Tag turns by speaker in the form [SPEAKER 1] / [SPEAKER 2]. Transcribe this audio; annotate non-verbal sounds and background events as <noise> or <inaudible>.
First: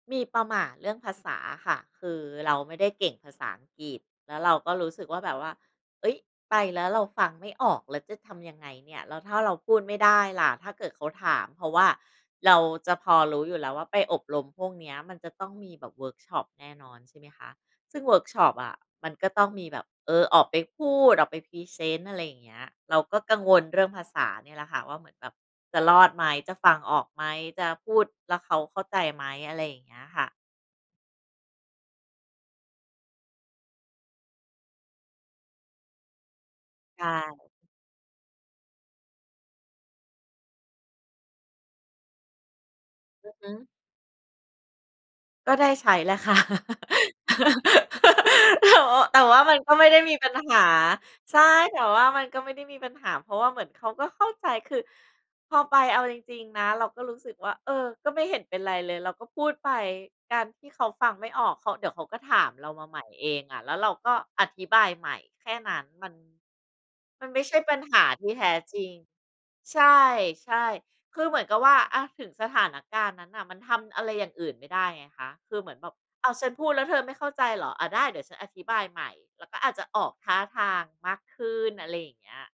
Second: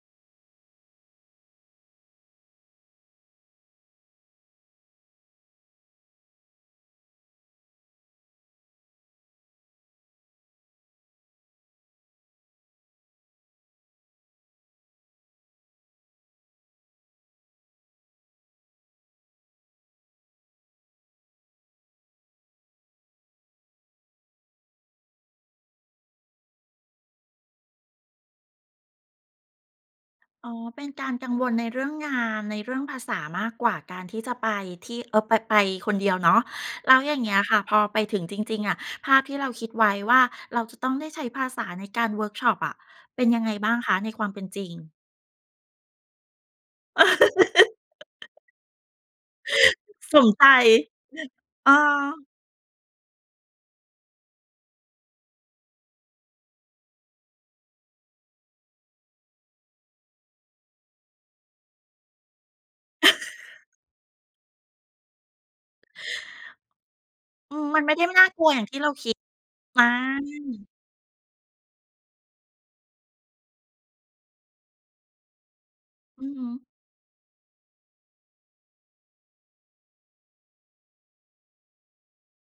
[SPEAKER 1] มีประหม่าเรื่องภาษาอะค่ะ คือเราไม่ได้เก่งภาษาอังกฤษ แล้วเราก็รู้สึกว่า แบบว่า "เฮ้ย ไปแล้วเราฟังไม่ออกแล้วจะทำยังไงเนี่ย? แล้วถ้าเราพูดไม่ได้ล่ะ? ถ้าเกิดเขาถาม" เพราะว่าเราจะพอรู้อยู่แล้วว่า ไปอบรมพวกเนี้ยมันจะต้องมีแบบเวิร์กช็อปแน่นอนใช่ไหมคะ ซึ่งเวิร์กช็อปอะมันก็ต้องมีแบบ เออ ออกไปพูด ออกไปพรีเซนต์ อะไรอย่างเงี้ย เราก็กังวลเรื่องภาษาเนี่ยแหละค่ะว่า เหมือนแบบจะรอดไหม? จะฟังออกไหม? จะพูดแล้วเขาเข้าใจไหม? อะไรอย่างเงี้ยค่ะ
[SPEAKER 2] อ๋อ เป็นการกังวลในเรื่องงาน ในเรื่องภาษามากกว่าการที่จะไปที่ เอ่อ ไป ไปคนเดียวเนาะ แล้
[SPEAKER 1] ใช
[SPEAKER 2] วอย่างเงี้ย
[SPEAKER 1] ่
[SPEAKER 2] ค่ะ พอไปถึงจริง ๆ อะ ภาพที่เราคิดไว้ว่า เราจะต้องได้ใช้ภาษาในการเวิร์กช็อปอะ เป็
[SPEAKER 1] อ
[SPEAKER 2] น
[SPEAKER 1] ือ
[SPEAKER 2] ยั
[SPEAKER 1] ฮ
[SPEAKER 2] งไง
[SPEAKER 1] ึ
[SPEAKER 2] บ้างคะ? ในความเป็นจริง
[SPEAKER 1] ก็ได้ใช้แหละค่ะ
[SPEAKER 2] <laughs>
[SPEAKER 1] <laughs> แต่ว่า แต่ว่ามันก็ไม่ได้ม
[SPEAKER 2] ส
[SPEAKER 1] ีป
[SPEAKER 2] ม
[SPEAKER 1] ัญ
[SPEAKER 2] ไต
[SPEAKER 1] หา ใช่
[SPEAKER 2] เอ
[SPEAKER 1] แต่ว่ามั
[SPEAKER 2] อ
[SPEAKER 1] นก็ไม่ได้มีปัญหา เพราะว่าเหมือนเขาก็เข้าใจ คือพอไป เอาจริง ๆ นะเราก็รู้สึกว่า เออ ก็ไม่เห็นเป็นไรเลย เราก็พูดไป การที่เขาฟังไม่ออก เขา เดี๋ยวเขาก็ถามเรามาใหม่เองอะ
[SPEAKER 2] <chuckles>
[SPEAKER 1] แล้วเราก็อธิบายใหม่ แค่นั้น มัน มันไม่ใช
[SPEAKER 2] อื
[SPEAKER 1] ่
[SPEAKER 2] ม
[SPEAKER 1] ปั
[SPEAKER 2] ม
[SPEAKER 1] ญ
[SPEAKER 2] ันไม
[SPEAKER 1] ห
[SPEAKER 2] ่ได้
[SPEAKER 1] า
[SPEAKER 2] ไม่
[SPEAKER 1] ท
[SPEAKER 2] น่
[SPEAKER 1] ี
[SPEAKER 2] า
[SPEAKER 1] ่
[SPEAKER 2] ก
[SPEAKER 1] แ
[SPEAKER 2] ล
[SPEAKER 1] ท
[SPEAKER 2] ัว
[SPEAKER 1] ้
[SPEAKER 2] อย่างท
[SPEAKER 1] จ
[SPEAKER 2] ี่
[SPEAKER 1] ริ
[SPEAKER 2] เรา
[SPEAKER 1] ง
[SPEAKER 2] คิด
[SPEAKER 1] ใช
[SPEAKER 2] อา
[SPEAKER 1] ่ ใช่ คือเหมือนกับว่า อะ ถึงสถานการณ์นั้นน่ะมันทำอะไรอย่างอื่นไม่ได้ไงคะ คือเหมือนแบบ
[SPEAKER 2] อื
[SPEAKER 1] "อ้
[SPEAKER 2] อ
[SPEAKER 1] าว
[SPEAKER 2] ฮ
[SPEAKER 1] ฉ
[SPEAKER 2] ึ
[SPEAKER 1] ันพูดแล้วเธอไม่เข้าใจเหรอ? อะ ได้ เดี๋ยวฉันอธิบายใหม่" แล้วก็อาจจะออกท่าทางมากขึ้น อะไรอย่างเงี้ย